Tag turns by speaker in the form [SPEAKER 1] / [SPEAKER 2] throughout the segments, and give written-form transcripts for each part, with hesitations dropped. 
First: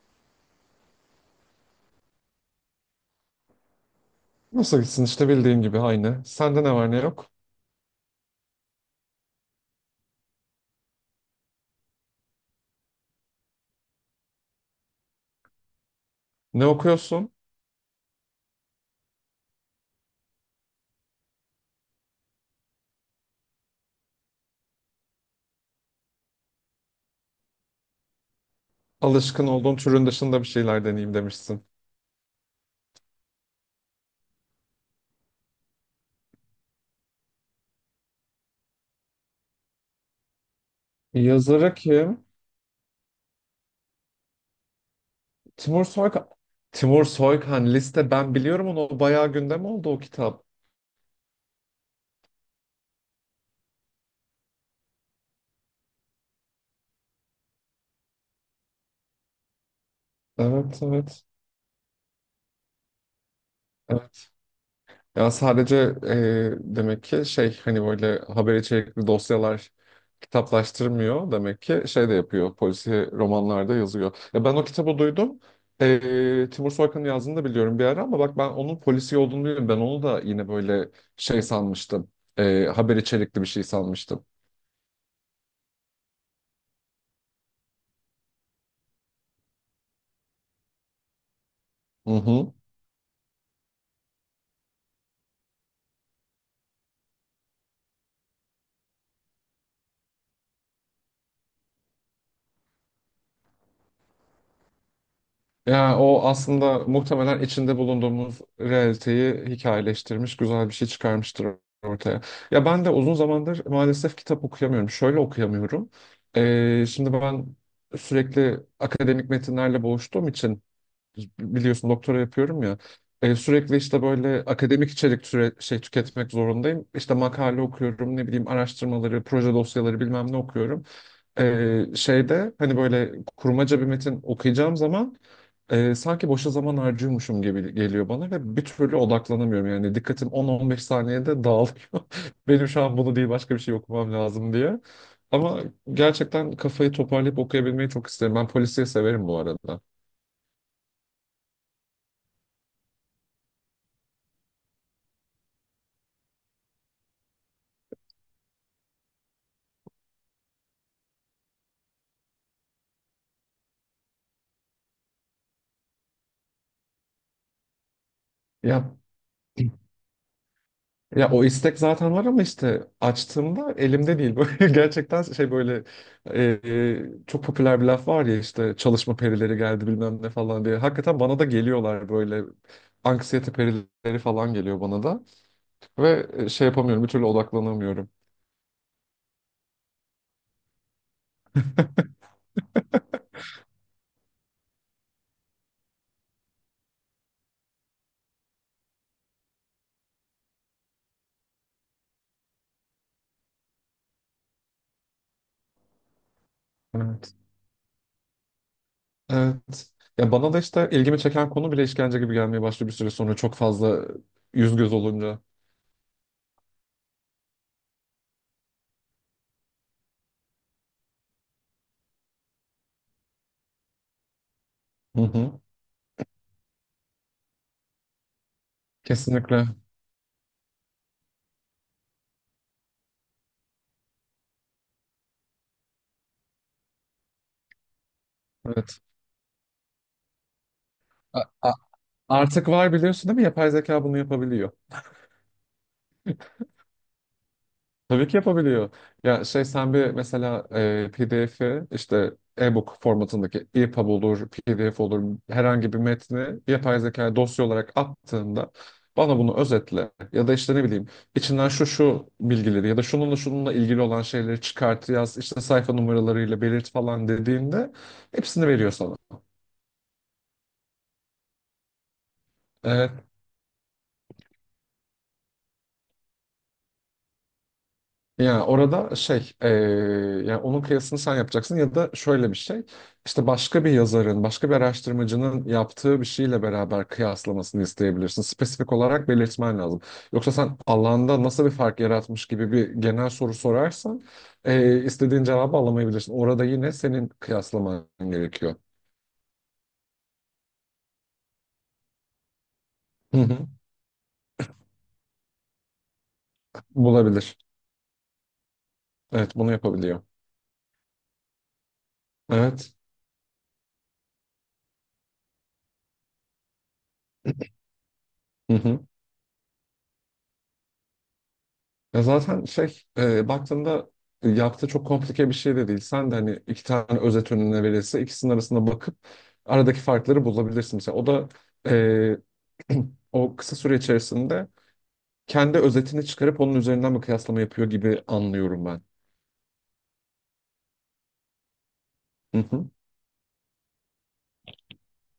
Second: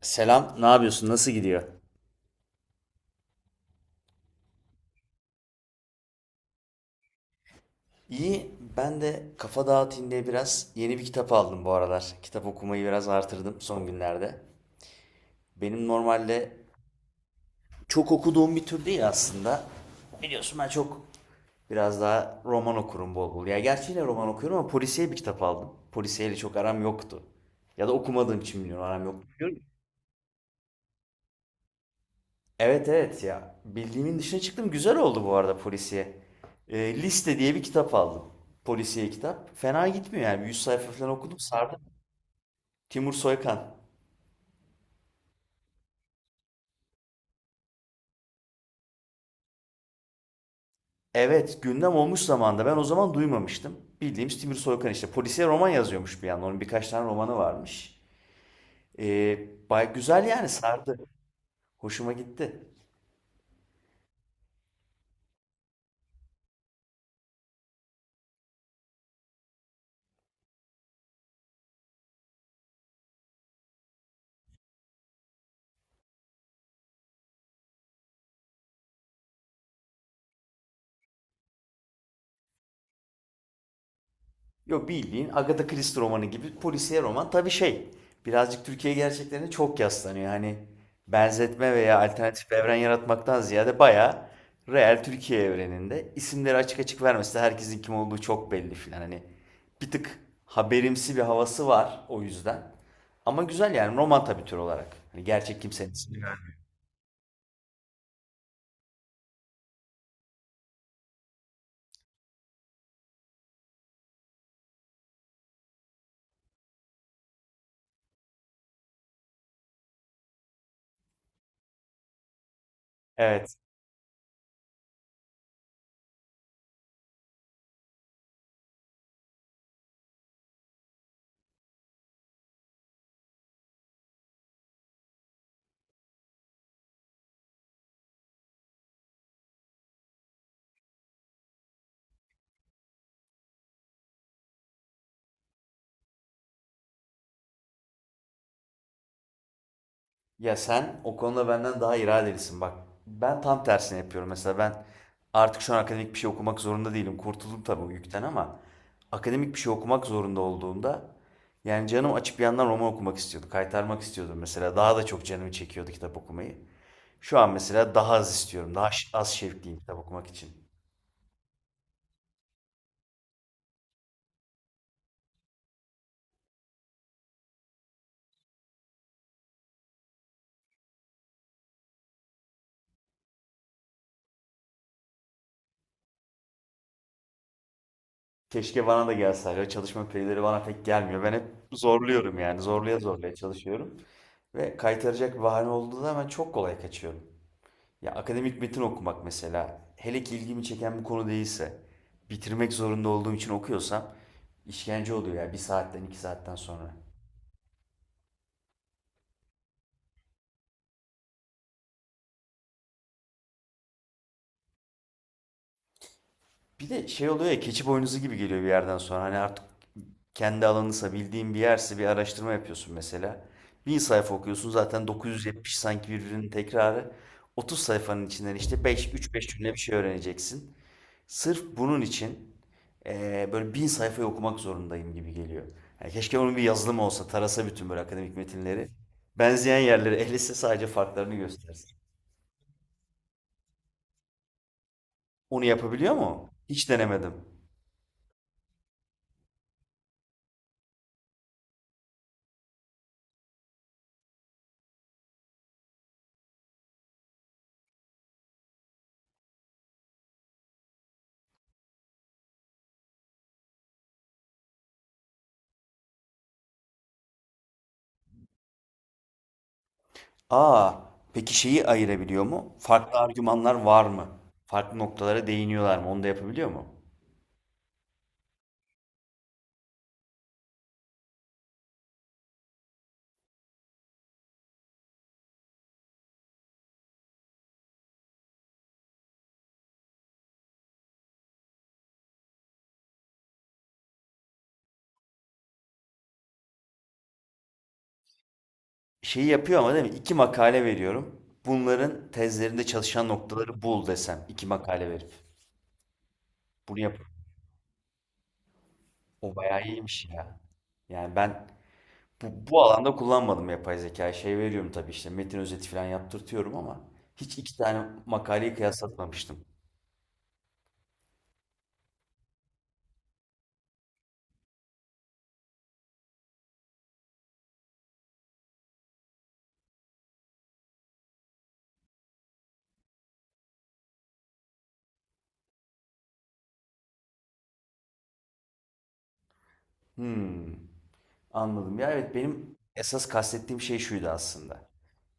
[SPEAKER 1] Selam, ne yapıyorsun? Nasıl gidiyor?
[SPEAKER 2] Nasıl gitsin işte bildiğin gibi aynı. Sende ne var ne yok?
[SPEAKER 1] İyi, ben de kafa dağıtayım diye biraz yeni bir kitap aldım bu aralar. Kitap okumayı biraz artırdım son günlerde. Benim normalde
[SPEAKER 2] Ne okuyorsun?
[SPEAKER 1] çok okuduğum bir tür değil aslında. Biliyorsun ben çok biraz daha roman okurum bol bol. Ya gerçi yine roman okuyorum ama polisiye bir kitap aldım. Polisiyeyle çok aram yoktu. Ya da okumadığım için bilmiyorum aram yoktu.
[SPEAKER 2] Alışkın olduğun türün dışında bir şeyler deneyeyim demişsin.
[SPEAKER 1] Evet evet ya. Bildiğimin dışına çıktım. Güzel oldu bu arada polisiye. Liste diye bir kitap aldım. Polisiye kitap. Fena gitmiyor yani. 100 sayfa falan okudum.
[SPEAKER 2] Yazarı
[SPEAKER 1] Sardı.
[SPEAKER 2] kim?
[SPEAKER 1] Timur Soykan.
[SPEAKER 2] Timur Soykan. Timur Soykan liste, ben biliyorum onu. O bayağı gündem oldu o kitap.
[SPEAKER 1] Evet gündem olmuş zamanda ben o zaman duymamıştım. Bildiğimiz Timur Soykan işte. Polisiye roman yazıyormuş bir yandan. Onun birkaç tane romanı varmış. Bay güzel yani
[SPEAKER 2] Evet
[SPEAKER 1] sardı.
[SPEAKER 2] evet.
[SPEAKER 1] Hoşuma gitti.
[SPEAKER 2] Ya sadece demek ki şey hani böyle haber içerikli dosyalar kitaplaştırmıyor, demek ki şey de yapıyor, polisiye romanlarda yazıyor. Ya ben o kitabı duydum. Timur Soykan'ın yazdığını da biliyorum bir ara, ama bak, ben onun polisiye olduğunu biliyorum. Ben onu da yine böyle şey sanmıştım. Haber içerikli bir şey sanmıştım.
[SPEAKER 1] Yok bildiğin Agatha Christie romanı gibi polisiye roman. Tabii şey birazcık Türkiye gerçeklerine çok yaslanıyor. Hani benzetme veya
[SPEAKER 2] Hı
[SPEAKER 1] alternatif
[SPEAKER 2] hı.
[SPEAKER 1] bir evren yaratmaktan ziyade bayağı real Türkiye evreninde isimleri açık açık vermesi de herkesin kim olduğu çok belli filan. Hani bir tık haberimsi bir havası var o yüzden. Ama güzel yani roman tabii tür olarak. Hani gerçek kimsenin
[SPEAKER 2] Ya
[SPEAKER 1] ismi.
[SPEAKER 2] o aslında muhtemelen içinde bulunduğumuz realiteyi hikayeleştirmiş, güzel bir şey çıkarmıştır ortaya. Ya ben de uzun zamandır maalesef kitap okuyamıyorum. Şöyle okuyamıyorum. Şimdi ben sürekli akademik metinlerle boğuştuğum için biliyorsun, doktora yapıyorum ya.
[SPEAKER 1] Evet.
[SPEAKER 2] Sürekli işte böyle akademik içerik şey tüketmek zorundayım. İşte makale okuyorum, ne bileyim, araştırmaları, proje dosyaları, bilmem ne okuyorum. Şeyde hani böyle kurmaca bir metin okuyacağım zaman sanki boşa zaman harcıyormuşum gibi geliyor bana ve bir türlü odaklanamıyorum. Yani dikkatim on on beş saniyede dağılıyor. Benim şu an bunu değil, başka bir şey okumam lazım diye. Ama gerçekten kafayı toparlayıp okuyabilmeyi çok isterim. Ben polisiye severim bu arada.
[SPEAKER 1] Ya sen o konuda benden daha iradelisin bak. Ben tam tersini yapıyorum mesela, ben artık şu an akademik bir şey okumak zorunda değilim. Kurtuldum tabii o yükten ama akademik bir şey okumak zorunda olduğumda yani canım açıp bir yandan roman okumak istiyordu. Kaytarmak istiyordum mesela. Daha da çok canımı çekiyordu kitap okumayı. Şu an mesela daha az istiyorum. Daha
[SPEAKER 2] Ya
[SPEAKER 1] az şevkliyim kitap okumak için.
[SPEAKER 2] Ya o istek zaten var, ama işte açtığımda elimde değil. Böyle gerçekten şey, böyle çok popüler bir laf var ya, işte çalışma perileri geldi, bilmem ne falan diye. Hakikaten bana da geliyorlar, böyle anksiyete perileri falan geliyor bana da ve şey yapamıyorum, bir türlü odaklanamıyorum.
[SPEAKER 1] Keşke bana da gelse. Hala çalışma perileri bana pek gelmiyor. Ben hep zorluyorum yani. Zorlaya zorlaya çalışıyorum. Ve kaytaracak bir bahane olduğu zaman çok kolay kaçıyorum. Ya akademik metin okumak mesela, hele ki ilgimi çeken bir konu değilse, bitirmek zorunda olduğum için okuyorsam işkence oluyor ya bir saatten iki saatten sonra.
[SPEAKER 2] Evet. Evet. Ya bana da işte ilgimi çeken konu bile işkence gibi gelmeye başlıyor bir süre sonra, çok fazla yüz göz olunca.
[SPEAKER 1] Bir de şey oluyor ya, keçi boynuzu gibi geliyor bir yerden sonra. Hani artık kendi alanınsa, bildiğin bir yerse, bir araştırma yapıyorsun mesela. Bin sayfa okuyorsun zaten,
[SPEAKER 2] Hı hı.
[SPEAKER 1] 970 sanki birbirinin tekrarı. 30 sayfanın içinden işte 5, 3-5
[SPEAKER 2] Kesinlikle.
[SPEAKER 1] cümle bir şey öğreneceksin. Sırf bunun için böyle bin sayfayı okumak zorundayım gibi geliyor. Yani keşke onun bir yazılımı olsa, tarasa bütün böyle akademik metinleri.
[SPEAKER 2] Evet.
[SPEAKER 1] Benzeyen yerleri ehliyse sadece farklarını
[SPEAKER 2] A- a-
[SPEAKER 1] göstersin.
[SPEAKER 2] Artık var, biliyorsun değil mi? Yapay zeka bunu yapabiliyor.
[SPEAKER 1] Onu yapabiliyor mu? Hiç denemedim.
[SPEAKER 2] Tabii ki yapabiliyor. Ya şey, sen bir mesela PDF'i işte, e-book formatındaki, EPUB olur, PDF olur, herhangi bir metni yapay zeka dosya olarak attığında, bana bunu özetle ya da işte ne bileyim, içinden şu şu bilgileri ya da şununla şununla ilgili olan şeyleri çıkart, yaz işte sayfa numaralarıyla belirt falan dediğinde, hepsini veriyor sana.
[SPEAKER 1] Aa, peki şeyi ayırabiliyor mu? Farklı
[SPEAKER 2] Evet.
[SPEAKER 1] argümanlar var mı? Farklı noktalara değiniyorlar mı? Onu da yapabiliyor mu?
[SPEAKER 2] Yani orada şey, yani onun kıyasını sen yapacaksın ya da şöyle bir şey, işte başka bir yazarın, başka bir araştırmacının yaptığı bir şeyle beraber kıyaslamasını isteyebilirsin. Spesifik olarak belirtmen lazım. Yoksa sen alanda nasıl bir fark yaratmış gibi bir genel soru sorarsan, istediğin cevabı alamayabilirsin. Orada yine senin kıyaslaman gerekiyor.
[SPEAKER 1] Şeyi yapıyor ama değil mi? İki makale veriyorum. Bunların tezlerinde çalışan
[SPEAKER 2] Hı hı.
[SPEAKER 1] noktaları bul desem. İki makale verip. Bunu yap.
[SPEAKER 2] Bulabilir. Evet,
[SPEAKER 1] O
[SPEAKER 2] bunu
[SPEAKER 1] bayağı
[SPEAKER 2] yapabiliyor.
[SPEAKER 1] iyiymiş ya. Yani ben bu
[SPEAKER 2] Evet.
[SPEAKER 1] alanda kullanmadım yapay zekayı. Şey veriyorum tabii, işte metin özeti falan yaptırtıyorum ama hiç iki tane makaleyi
[SPEAKER 2] Hı hı.
[SPEAKER 1] kıyaslatmamıştım.
[SPEAKER 2] Ya zaten şey, baktığında yaptığı çok komplike bir şey de değil. Sen de hani iki tane özet önüne verirse, ikisinin arasında bakıp aradaki farkları bulabilirsin. Mesela o da e, o kısa süre içerisinde kendi özetini çıkarıp onun üzerinden bir kıyaslama yapıyor gibi anlıyorum ben.
[SPEAKER 1] Hmm. Anladım. Ya evet,
[SPEAKER 2] Hı
[SPEAKER 1] benim
[SPEAKER 2] hı,
[SPEAKER 1] esas kastettiğim şey şuydu aslında.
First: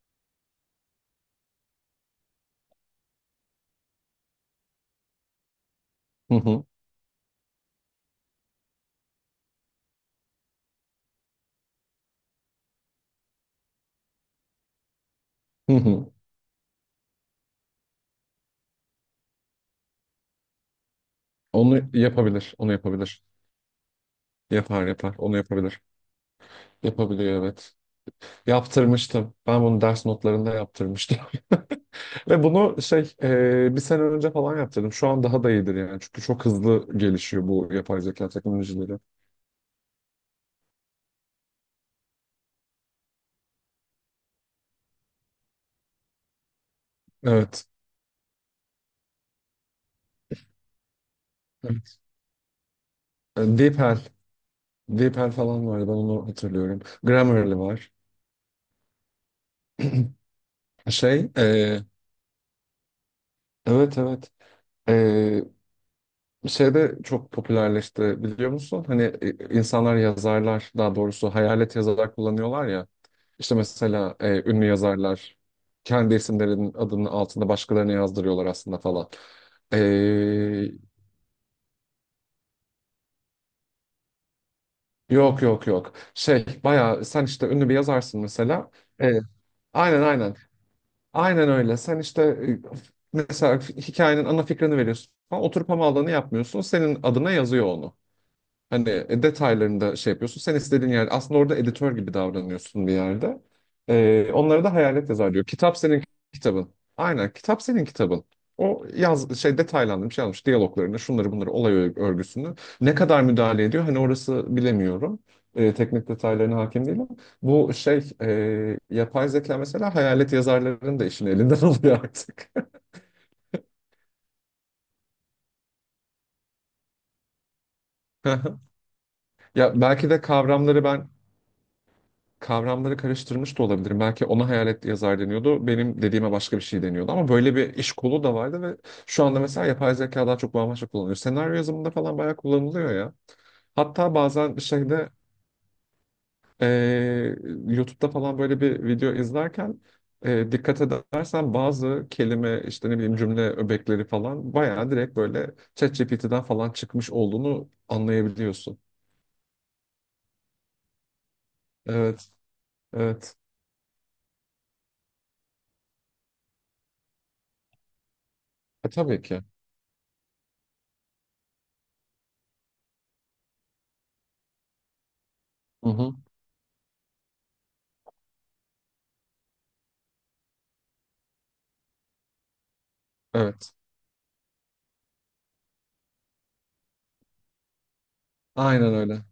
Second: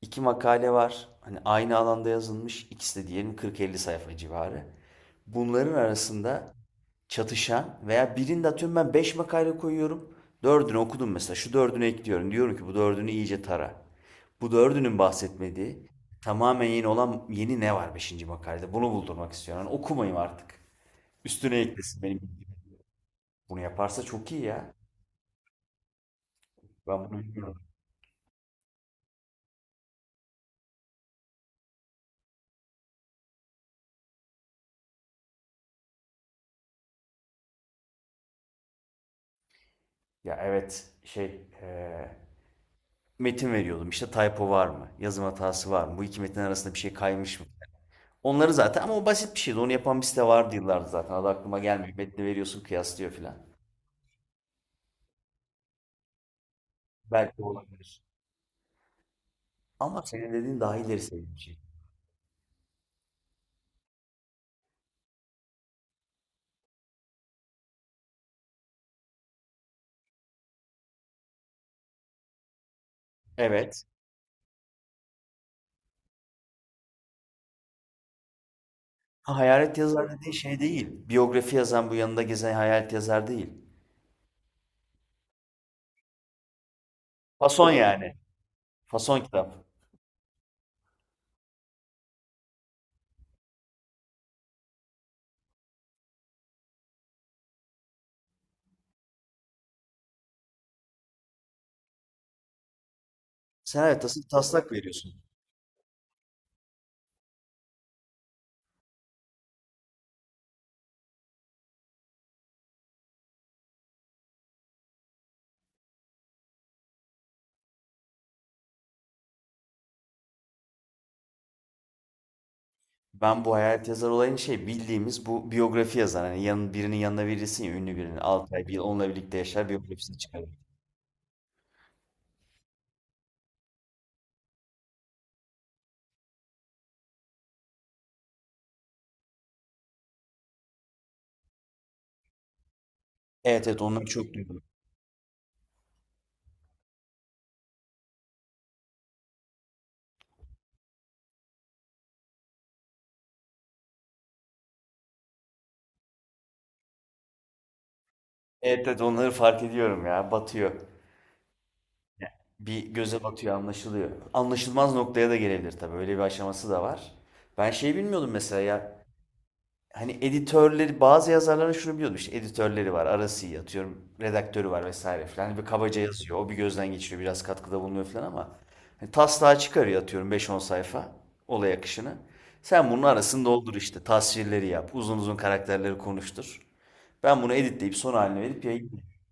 [SPEAKER 1] İki makale var. Hani aynı alanda yazılmış. İkisi de diyelim 40-50 sayfa civarı. Bunların
[SPEAKER 2] hı
[SPEAKER 1] arasında
[SPEAKER 2] hı,
[SPEAKER 1] çatışan veya birinde atıyorum ben 5 makale koyuyorum. Dördünü okudum mesela. Şu dördünü ekliyorum. Diyorum ki bu dördünü iyice tara. Bu dördünün
[SPEAKER 2] hı
[SPEAKER 1] bahsetmediği,
[SPEAKER 2] hı.
[SPEAKER 1] tamamen yeni olan, yeni ne var beşinci makalede? Bunu buldurmak istiyorum. Yani okumayayım artık. Üstüne
[SPEAKER 2] Onu
[SPEAKER 1] eklesin benim bildiğim.
[SPEAKER 2] yapabilir, onu yapabilir.
[SPEAKER 1] Bunu yaparsa çok iyi ya.
[SPEAKER 2] Yapar yapar, onu yapabilir.
[SPEAKER 1] Ben bunu
[SPEAKER 2] Yapabiliyor,
[SPEAKER 1] bilmiyorum.
[SPEAKER 2] evet. Yaptırmıştım. Ben bunu ders notlarında yaptırmıştım. Ve bunu şey, bir sene önce falan yaptırdım. Şu an daha da iyidir yani. Çünkü çok hızlı gelişiyor bu yapay zeka teknolojileri.
[SPEAKER 1] Ya evet, şey, eee, metin veriyordum, İşte typo var mı? Yazım hatası var mı? Bu iki metin arasında bir şey kaymış mı?
[SPEAKER 2] Evet.
[SPEAKER 1] Onları zaten, ama o basit bir şeydi. Onu yapan bir site vardı yıllardır zaten. Adı aklıma
[SPEAKER 2] E,
[SPEAKER 1] gelmiyor. Metni veriyorsun, kıyaslıyor filan.
[SPEAKER 2] DeepL. DeepL falan vardı. Ben onu hatırlıyorum.
[SPEAKER 1] Belki
[SPEAKER 2] Grammarly var.
[SPEAKER 1] olabilir. Ama senin dediğin daha ileri
[SPEAKER 2] Şey,
[SPEAKER 1] seviye bir şey.
[SPEAKER 2] evet evet. E, şeyde çok popülerleşti, biliyor musun? Hani insanlar, yazarlar, daha doğrusu hayalet yazarlar kullanıyorlar ya. İşte
[SPEAKER 1] Evet.
[SPEAKER 2] mesela ünlü yazarlar kendi isimlerinin adının altında başkalarını yazdırıyorlar aslında falan.
[SPEAKER 1] Ha, hayalet yazar dediğin şey
[SPEAKER 2] E,
[SPEAKER 1] değil. Biyografi yazan, bu yanında gezen hayalet yazar değil.
[SPEAKER 2] Yok yok yok. Şey, bayağı sen işte ünlü
[SPEAKER 1] Fason
[SPEAKER 2] bir
[SPEAKER 1] yani.
[SPEAKER 2] yazarsın mesela. Ee,
[SPEAKER 1] Fason kitap.
[SPEAKER 2] aynen aynen. Aynen öyle. Sen işte mesela hikayenin ana fikrini veriyorsun falan. Oturup hamalını yapmıyorsun. Senin adına yazıyor onu. Hani detaylarını da şey yapıyorsun. Sen istediğin yer, aslında orada editör gibi davranıyorsun bir yerde.
[SPEAKER 1] Sen evet, tasın
[SPEAKER 2] Onlara
[SPEAKER 1] taslak
[SPEAKER 2] da hayalet
[SPEAKER 1] veriyorsun.
[SPEAKER 2] yazar diyor. Kitap senin kitabın. Aynen, kitap senin kitabın. O yaz şey, detaylandırmış, şey almış, diyaloglarını, şunları bunları, olay örgüsünü, ne kadar müdahale ediyor hani, orası bilemiyorum. Teknik detaylarına hakim değilim. Bu şey, yapay zeka mesela hayalet yazarlarının da işini elinden alıyor artık.
[SPEAKER 1] Ben bu hayalet yazar olayını, şey, bildiğimiz bu biyografi yazar. Hani yanın, birinin yanına verirsin ya ünlü birinin. Altı ay bir yıl onunla birlikte yaşar,
[SPEAKER 2] Ya belki
[SPEAKER 1] biyografisini
[SPEAKER 2] de
[SPEAKER 1] çıkarır.
[SPEAKER 2] kavramları ben, kavramları karıştırmış da olabilirim. Belki ona hayalet yazar deniyordu, benim dediğime başka bir şey deniyordu. Ama böyle bir iş kolu da vardı ve şu anda mesela yapay zeka daha çok bambaşka kullanılıyor. Senaryo yazımında falan bayağı kullanılıyor ya.
[SPEAKER 1] Evet evet, onları
[SPEAKER 2] Hatta
[SPEAKER 1] çok
[SPEAKER 2] bazen
[SPEAKER 1] duydum.
[SPEAKER 2] şeyde, eee YouTube'da falan böyle bir video izlerken, dikkat edersen bazı kelime, işte ne bileyim, cümle öbekleri falan bayağı direkt böyle ChatGPT'den falan çıkmış olduğunu anlayabiliyorsun.
[SPEAKER 1] Evet evet, onları fark ediyorum ya, batıyor.
[SPEAKER 2] Evet,
[SPEAKER 1] Bir, göze
[SPEAKER 2] evet.
[SPEAKER 1] batıyor, anlaşılıyor. Anlaşılmaz noktaya da gelebilir tabii, öyle bir aşaması da var. Ben şey bilmiyordum mesela ya,
[SPEAKER 2] Tabii ki.
[SPEAKER 1] hani editörleri bazı yazarların şunu biliyordum, işte editörleri var, arası iyi, atıyorum redaktörü var vesaire filan. Hani bir
[SPEAKER 2] Hı
[SPEAKER 1] kabaca
[SPEAKER 2] hı.
[SPEAKER 1] yazıyor, o bir gözden geçiriyor, biraz katkıda bulunuyor filan ama hani taslağı çıkarıyor atıyorum beş on sayfa, olay akışını sen bunun arasını
[SPEAKER 2] Evet.
[SPEAKER 1] doldur, işte tasvirleri yap uzun uzun, karakterleri konuştur, ben bunu editleyip son haline verip
[SPEAKER 2] Aynen
[SPEAKER 1] yayınlayayım.
[SPEAKER 2] öyle.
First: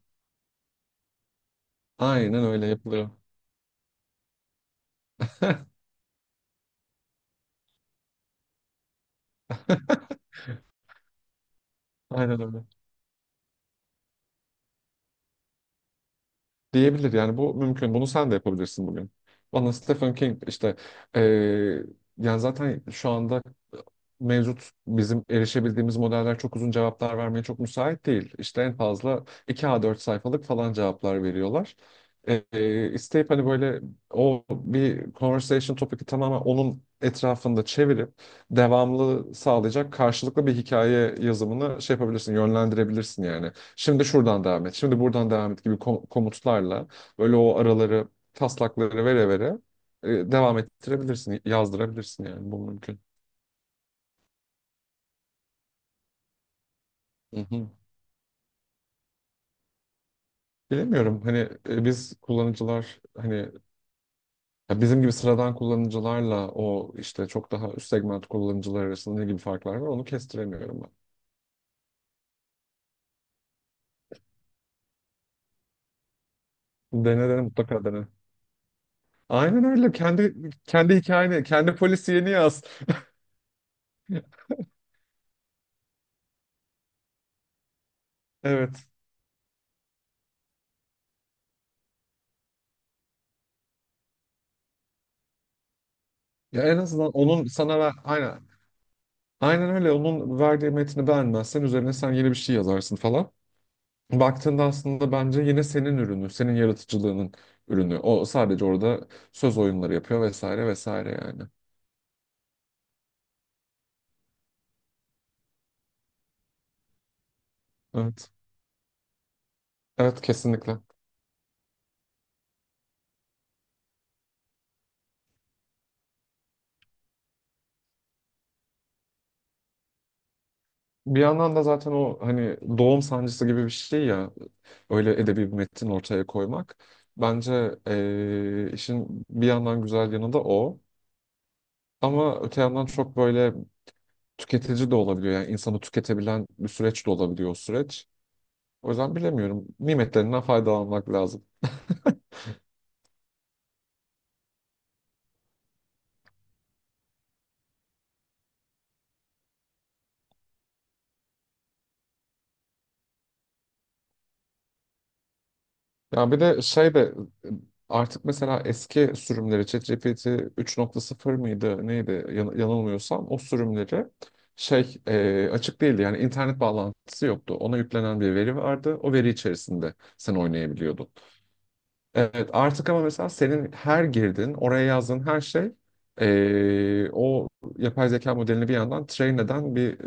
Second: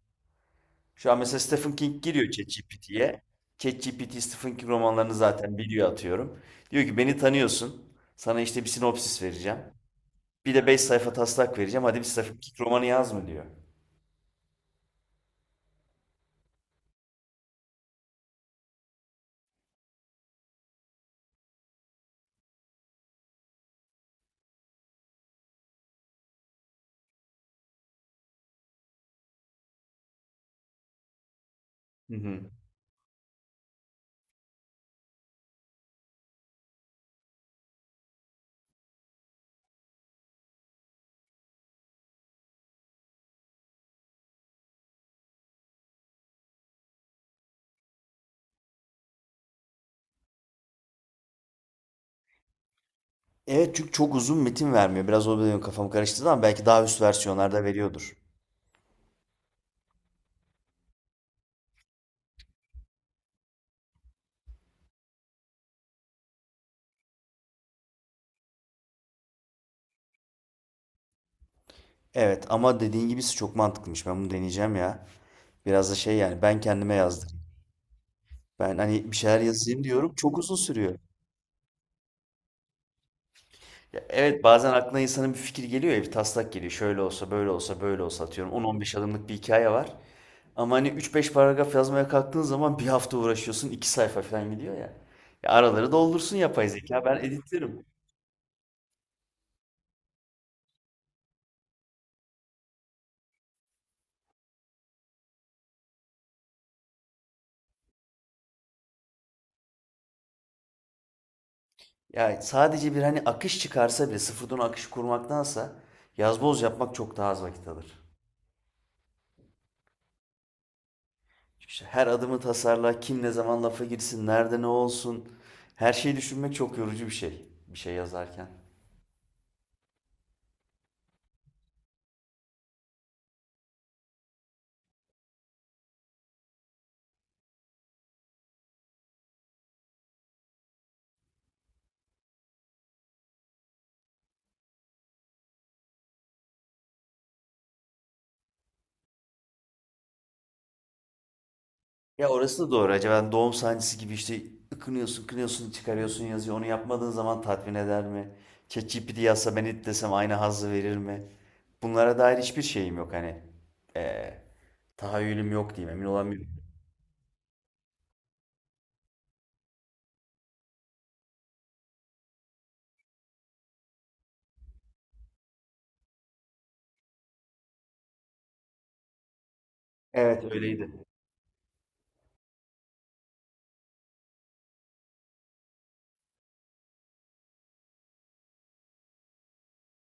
[SPEAKER 1] Şu an mesela Stephen King giriyor
[SPEAKER 2] Aynen öyle yapılıyor.
[SPEAKER 1] ChatGPT'ye, ChatGPT Stephen King romanlarını zaten biliyor atıyorum, diyor ki beni tanıyorsun, sana işte bir sinopsis vereceğim, bir de 5 sayfa taslak vereceğim. Hadi bir sayfa
[SPEAKER 2] Aynen
[SPEAKER 1] iki
[SPEAKER 2] öyle.
[SPEAKER 1] romanı yaz mı diyor.
[SPEAKER 2] Diyebilir yani, bu mümkün. Bunu sen de yapabilirsin bugün. Bana Stephen King işte, eee, yani zaten şu anda mevcut, bizim erişebildiğimiz modeller çok uzun cevaplar vermeye çok müsait değil. İşte en fazla 2 A4 sayfalık falan cevaplar veriyorlar.
[SPEAKER 1] Hı hı.
[SPEAKER 2] İsteyip hani böyle o bir conversation topic'i tamamen onun etrafında çevirip devamlı sağlayacak, karşılıklı bir hikaye yazımını şey yapabilirsin, yönlendirebilirsin yani. Şimdi şuradan devam et, şimdi buradan devam et gibi komutlarla böyle o araları, taslakları vere vere devam ettirebilirsin, yazdırabilirsin, yani bu mümkün.
[SPEAKER 1] Evet, çünkü çok uzun metin vermiyor. Biraz o benim kafam karıştırdı ama belki daha üst
[SPEAKER 2] Hı
[SPEAKER 1] versiyonlarda
[SPEAKER 2] hı.
[SPEAKER 1] veriyordur.
[SPEAKER 2] Bilemiyorum hani biz kullanıcılar, hani ya bizim gibi sıradan kullanıcılarla o işte çok daha üst segment kullanıcılar arasında ne gibi farklar var, onu kestiremiyorum
[SPEAKER 1] Evet, ama dediğin gibisi çok mantıklıymış. Ben bunu deneyeceğim ya. Biraz da şey, yani ben kendime
[SPEAKER 2] ben. Dene
[SPEAKER 1] yazdırayım.
[SPEAKER 2] dene, mutlaka dene.
[SPEAKER 1] Ben hani bir şeyler
[SPEAKER 2] Aynen
[SPEAKER 1] yazayım
[SPEAKER 2] öyle,
[SPEAKER 1] diyorum,
[SPEAKER 2] kendi
[SPEAKER 1] çok uzun
[SPEAKER 2] kendi
[SPEAKER 1] sürüyor.
[SPEAKER 2] hikayeni, kendi polisiyeni yaz.
[SPEAKER 1] Ya evet, bazen aklına insanın bir fikir geliyor ya, bir taslak geliyor. Şöyle olsa, böyle olsa, böyle olsa atıyorum. On on
[SPEAKER 2] Evet.
[SPEAKER 1] beş adımlık bir hikaye var. Ama hani üç beş paragraf yazmaya kalktığın zaman bir hafta uğraşıyorsun, 2 sayfa falan gidiyor ya. Ya araları doldursun
[SPEAKER 2] Ya
[SPEAKER 1] yapay
[SPEAKER 2] en
[SPEAKER 1] zeka,
[SPEAKER 2] azından
[SPEAKER 1] ben
[SPEAKER 2] onun sana
[SPEAKER 1] editlerim.
[SPEAKER 2] ver, aynen aynen öyle, onun verdiği metni beğenmezsen üzerine sen yeni bir şey yazarsın falan. Baktığında aslında bence yine senin ürünü, senin yaratıcılığının ürünü. O sadece orada söz oyunları yapıyor vesaire vesaire yani.
[SPEAKER 1] Ya sadece bir hani akış çıkarsa bile, sıfırdan akış kurmaktansa yazboz yapmak çok daha az vakit alır.
[SPEAKER 2] Evet. Evet kesinlikle.
[SPEAKER 1] Çünkü işte her adımı tasarla, kim ne zaman lafa girsin, nerede ne olsun. Her şeyi düşünmek çok yorucu bir şey. Bir şey yazarken.
[SPEAKER 2] Bir yandan da zaten o hani doğum sancısı gibi bir şey ya, öyle edebi bir metin ortaya koymak. Bence işin bir yandan güzel yanı da o. Ama öte yandan çok böyle tüketici de olabiliyor. Yani insanı tüketebilen bir süreç de olabiliyor o süreç. O yüzden bilemiyorum. Nimetlerinden faydalanmak lazım.
[SPEAKER 1] Ya orası da doğru. Acaba doğum sancısı gibi işte ıkınıyorsun, kınıyorsun, çıkarıyorsun, yazıyor. Onu yapmadığın zaman tatmin eder mi? ChatGPT yazsa, ben it desem aynı hazzı verir mi? Bunlara dair hiçbir şeyim yok hani. Ee, tahayyülüm yok diyeyim. Emin
[SPEAKER 2] Ya bir
[SPEAKER 1] olamıyorum.
[SPEAKER 2] de şey de, artık mesela eski sürümleri, ChatGPT 3.0 mıydı neydi, yanılmıyorsam o sürümleri şey, açık değildi, yani internet bağlantısı yoktu. Ona yüklenen bir veri vardı. O veri içerisinde sen
[SPEAKER 1] Evet öyleydi.
[SPEAKER 2] oynayabiliyordun. Evet, artık ama mesela senin her girdin, oraya yazdığın her şey, o yapay zeka modelini bir yandan train eden bir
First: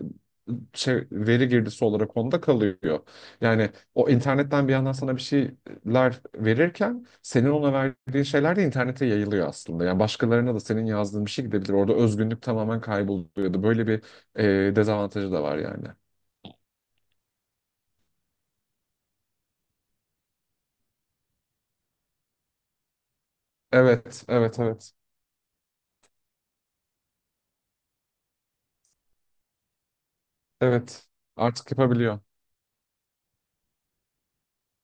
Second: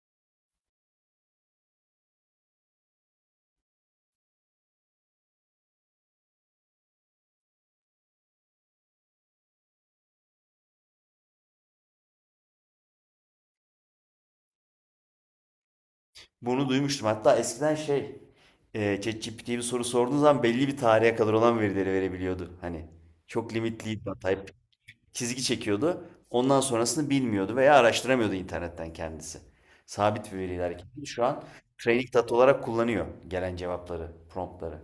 [SPEAKER 2] şey, veri girdisi olarak onda kalıyor. Yani o internetten bir yandan sana bir şeyler verirken, senin ona verdiğin şeyler de internete yayılıyor aslında. Yani başkalarına da senin yazdığın bir şey gidebilir. Orada özgünlük tamamen kayboluyor. Kayboluyordu. Böyle bir dezavantajı da var yani.
[SPEAKER 1] Bunu duymuştum. Hatta eskiden şey, ChatGPT'ye bir soru sorduğun zaman belli bir tarihe kadar olan verileri verebiliyordu. Hani çok limitliydi.
[SPEAKER 2] Evet,
[SPEAKER 1] Type
[SPEAKER 2] evet, evet.
[SPEAKER 1] çizgi çekiyordu. Ondan sonrasını bilmiyordu veya araştıramıyordu internetten kendisi. Sabit bir veriyle hareket ediyor.
[SPEAKER 2] Evet.
[SPEAKER 1] Şu an
[SPEAKER 2] Artık
[SPEAKER 1] training
[SPEAKER 2] yapabiliyor.
[SPEAKER 1] data olarak kullanıyor gelen cevapları, promptları.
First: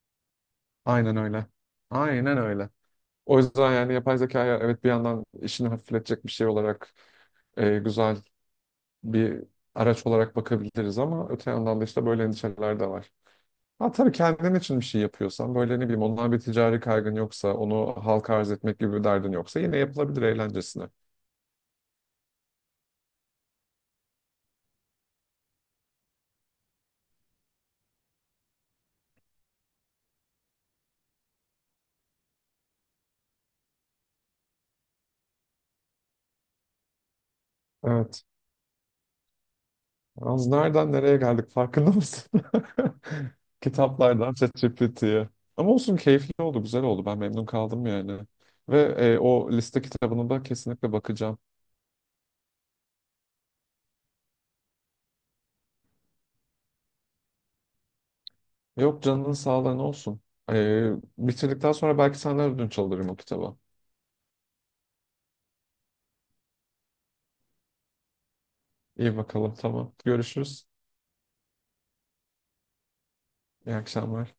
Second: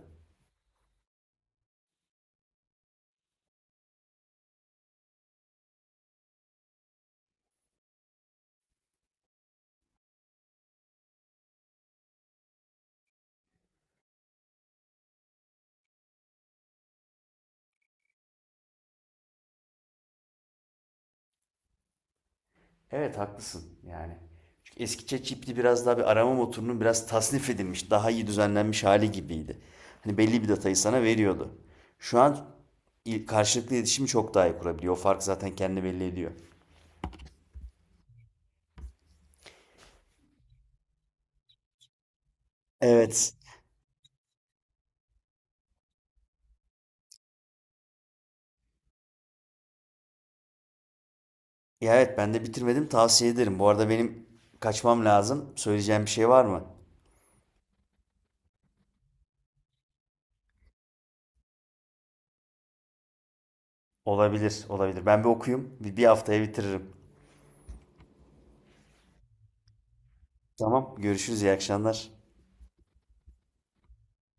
[SPEAKER 2] Aynen öyle. Aynen öyle. O yüzden yani yapay zekaya evet, bir yandan işini hafifletecek bir şey olarak, güzel bir araç olarak bakabiliriz, ama öte yandan da işte böyle endişeler de var. Ha tabii, kendin için bir şey yapıyorsan, böyle ne bileyim, ondan bir ticari kaygın yoksa, onu halka arz etmek gibi bir derdin yoksa, yine yapılabilir eğlencesine.
[SPEAKER 1] Evet haklısın yani. Çünkü eski ChatGPT biraz daha bir arama motorunun biraz tasnif edilmiş, daha iyi düzenlenmiş hali gibiydi. Hani belli bir datayı sana veriyordu. Şu an karşılıklı iletişimi çok daha iyi kurabiliyor. O fark zaten kendi belli ediyor.
[SPEAKER 2] Evet. Az nereden nereye geldik, farkında mısın?
[SPEAKER 1] Evet.
[SPEAKER 2] Kitaplardan ChatGPT'ye. Ama olsun, keyifli oldu, güzel oldu. Ben memnun kaldım yani. Ve o liste kitabına da kesinlikle bakacağım.
[SPEAKER 1] Ya evet, ben de bitirmedim. Tavsiye ederim. Bu arada benim kaçmam lazım. Söyleyeceğim bir şey var mı?
[SPEAKER 2] Yok, canının sağlığı, ne olsun. Ee, bitirdikten sonra belki senden ödünç alırım o kitabı.
[SPEAKER 1] Olabilir, olabilir. Ben bir okuyayım. Bir haftaya bitiririm.
[SPEAKER 2] İyi bakalım, tamam. Görüşürüz.
[SPEAKER 1] Tamam, görüşürüz. İyi akşamlar.
[SPEAKER 2] İyi akşamlar.